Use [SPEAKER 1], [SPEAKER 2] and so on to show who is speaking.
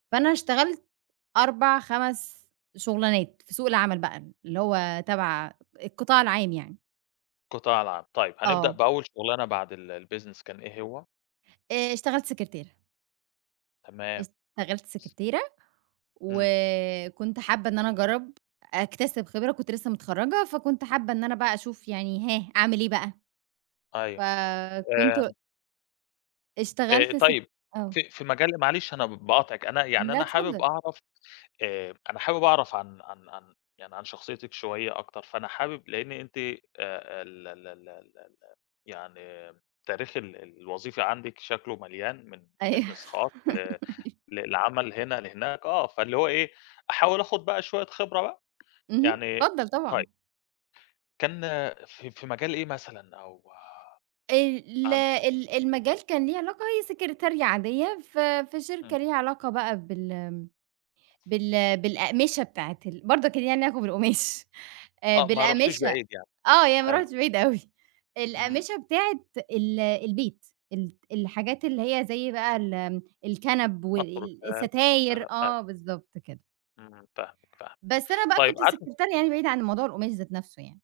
[SPEAKER 1] فأنا اشتغلت 4 5 شُغلانات في سوق العمل بقى اللي هو تبع القطاع العام يعني.
[SPEAKER 2] القطاع العام. طيب هنبدأ
[SPEAKER 1] آه.
[SPEAKER 2] بأول شُغلانة بعد ال الbusiness كان إيه هو؟
[SPEAKER 1] آآ، اشتغلت سكرتيرة.
[SPEAKER 2] تمام
[SPEAKER 1] اشتغلت
[SPEAKER 2] س
[SPEAKER 1] سكرتيرة،
[SPEAKER 2] إمم.
[SPEAKER 1] وكنت حابة إن أنا أجرّب، أكتسب خبرة كنت لسه متخرّجة فكنت حابة إن أنا بقى اشوف يعني ها أعمل إيه بقى؟
[SPEAKER 2] أيوه
[SPEAKER 1] فكنت
[SPEAKER 2] آآ آآ،
[SPEAKER 1] اشتغلت س
[SPEAKER 2] طيب
[SPEAKER 1] آه.
[SPEAKER 2] في في مجال معلش أنا ب باقاطعِك أنا يعني
[SPEAKER 1] لأ،
[SPEAKER 2] أنا حابب
[SPEAKER 1] اتفضل.
[SPEAKER 2] أعرف آآ، أنا حابب أعرف عن -عن عن يعني عن شخصيتِك شوية أكتر، فأنا حابب لإن أنتِ آآ، ال ال ال ال ال يعني تاريخ ال الوظيفي عندِك شكلُه مليان من
[SPEAKER 1] أيوه.
[SPEAKER 2] business خاص ل
[SPEAKER 1] أيوه.
[SPEAKER 2] لعمل هنا لهناك، آه، فاللي هو إيه، أحاول آخد بقى شوية خبرة بقى،
[SPEAKER 1] اهم،
[SPEAKER 2] يعني
[SPEAKER 1] اتفضّل طبعًا.
[SPEAKER 2] طيب كان في في مجال إيه مثلًا أو
[SPEAKER 1] ال ال
[SPEAKER 2] عن
[SPEAKER 1] ال المجال كان ليه علاقة هي سكرتارية عادية ف في شركة
[SPEAKER 2] إمم.
[SPEAKER 1] ليها علاقة بقى بال بال بالأقمشة بتاعة ال برضه كان ليها علاقة بالقماش آآ،
[SPEAKER 2] آه، ما رُحتيش
[SPEAKER 1] بالأقمشة
[SPEAKER 2] بعيد يعني،
[SPEAKER 1] آه، يعني ما
[SPEAKER 2] حلو.
[SPEAKER 1] رُحتش بعيد أوي،
[SPEAKER 2] إمم.
[SPEAKER 1] الأقمشة بتاعة ال البيت الت الحاجات اللي هي زي بقى ال الكَنَب
[SPEAKER 2] مفروشات،
[SPEAKER 1] والستاير
[SPEAKER 2] كنب، أيوه.
[SPEAKER 1] آه بالضبط كده.
[SPEAKER 2] إمم، فاهمِك، فاهمِك،
[SPEAKER 1] بس أنا بقى
[SPEAKER 2] طيب
[SPEAKER 1] كنت
[SPEAKER 2] قعد
[SPEAKER 1] سكرتارية يعني بعيدة يعني عن موضوع القماش ذات نفسُه يعني.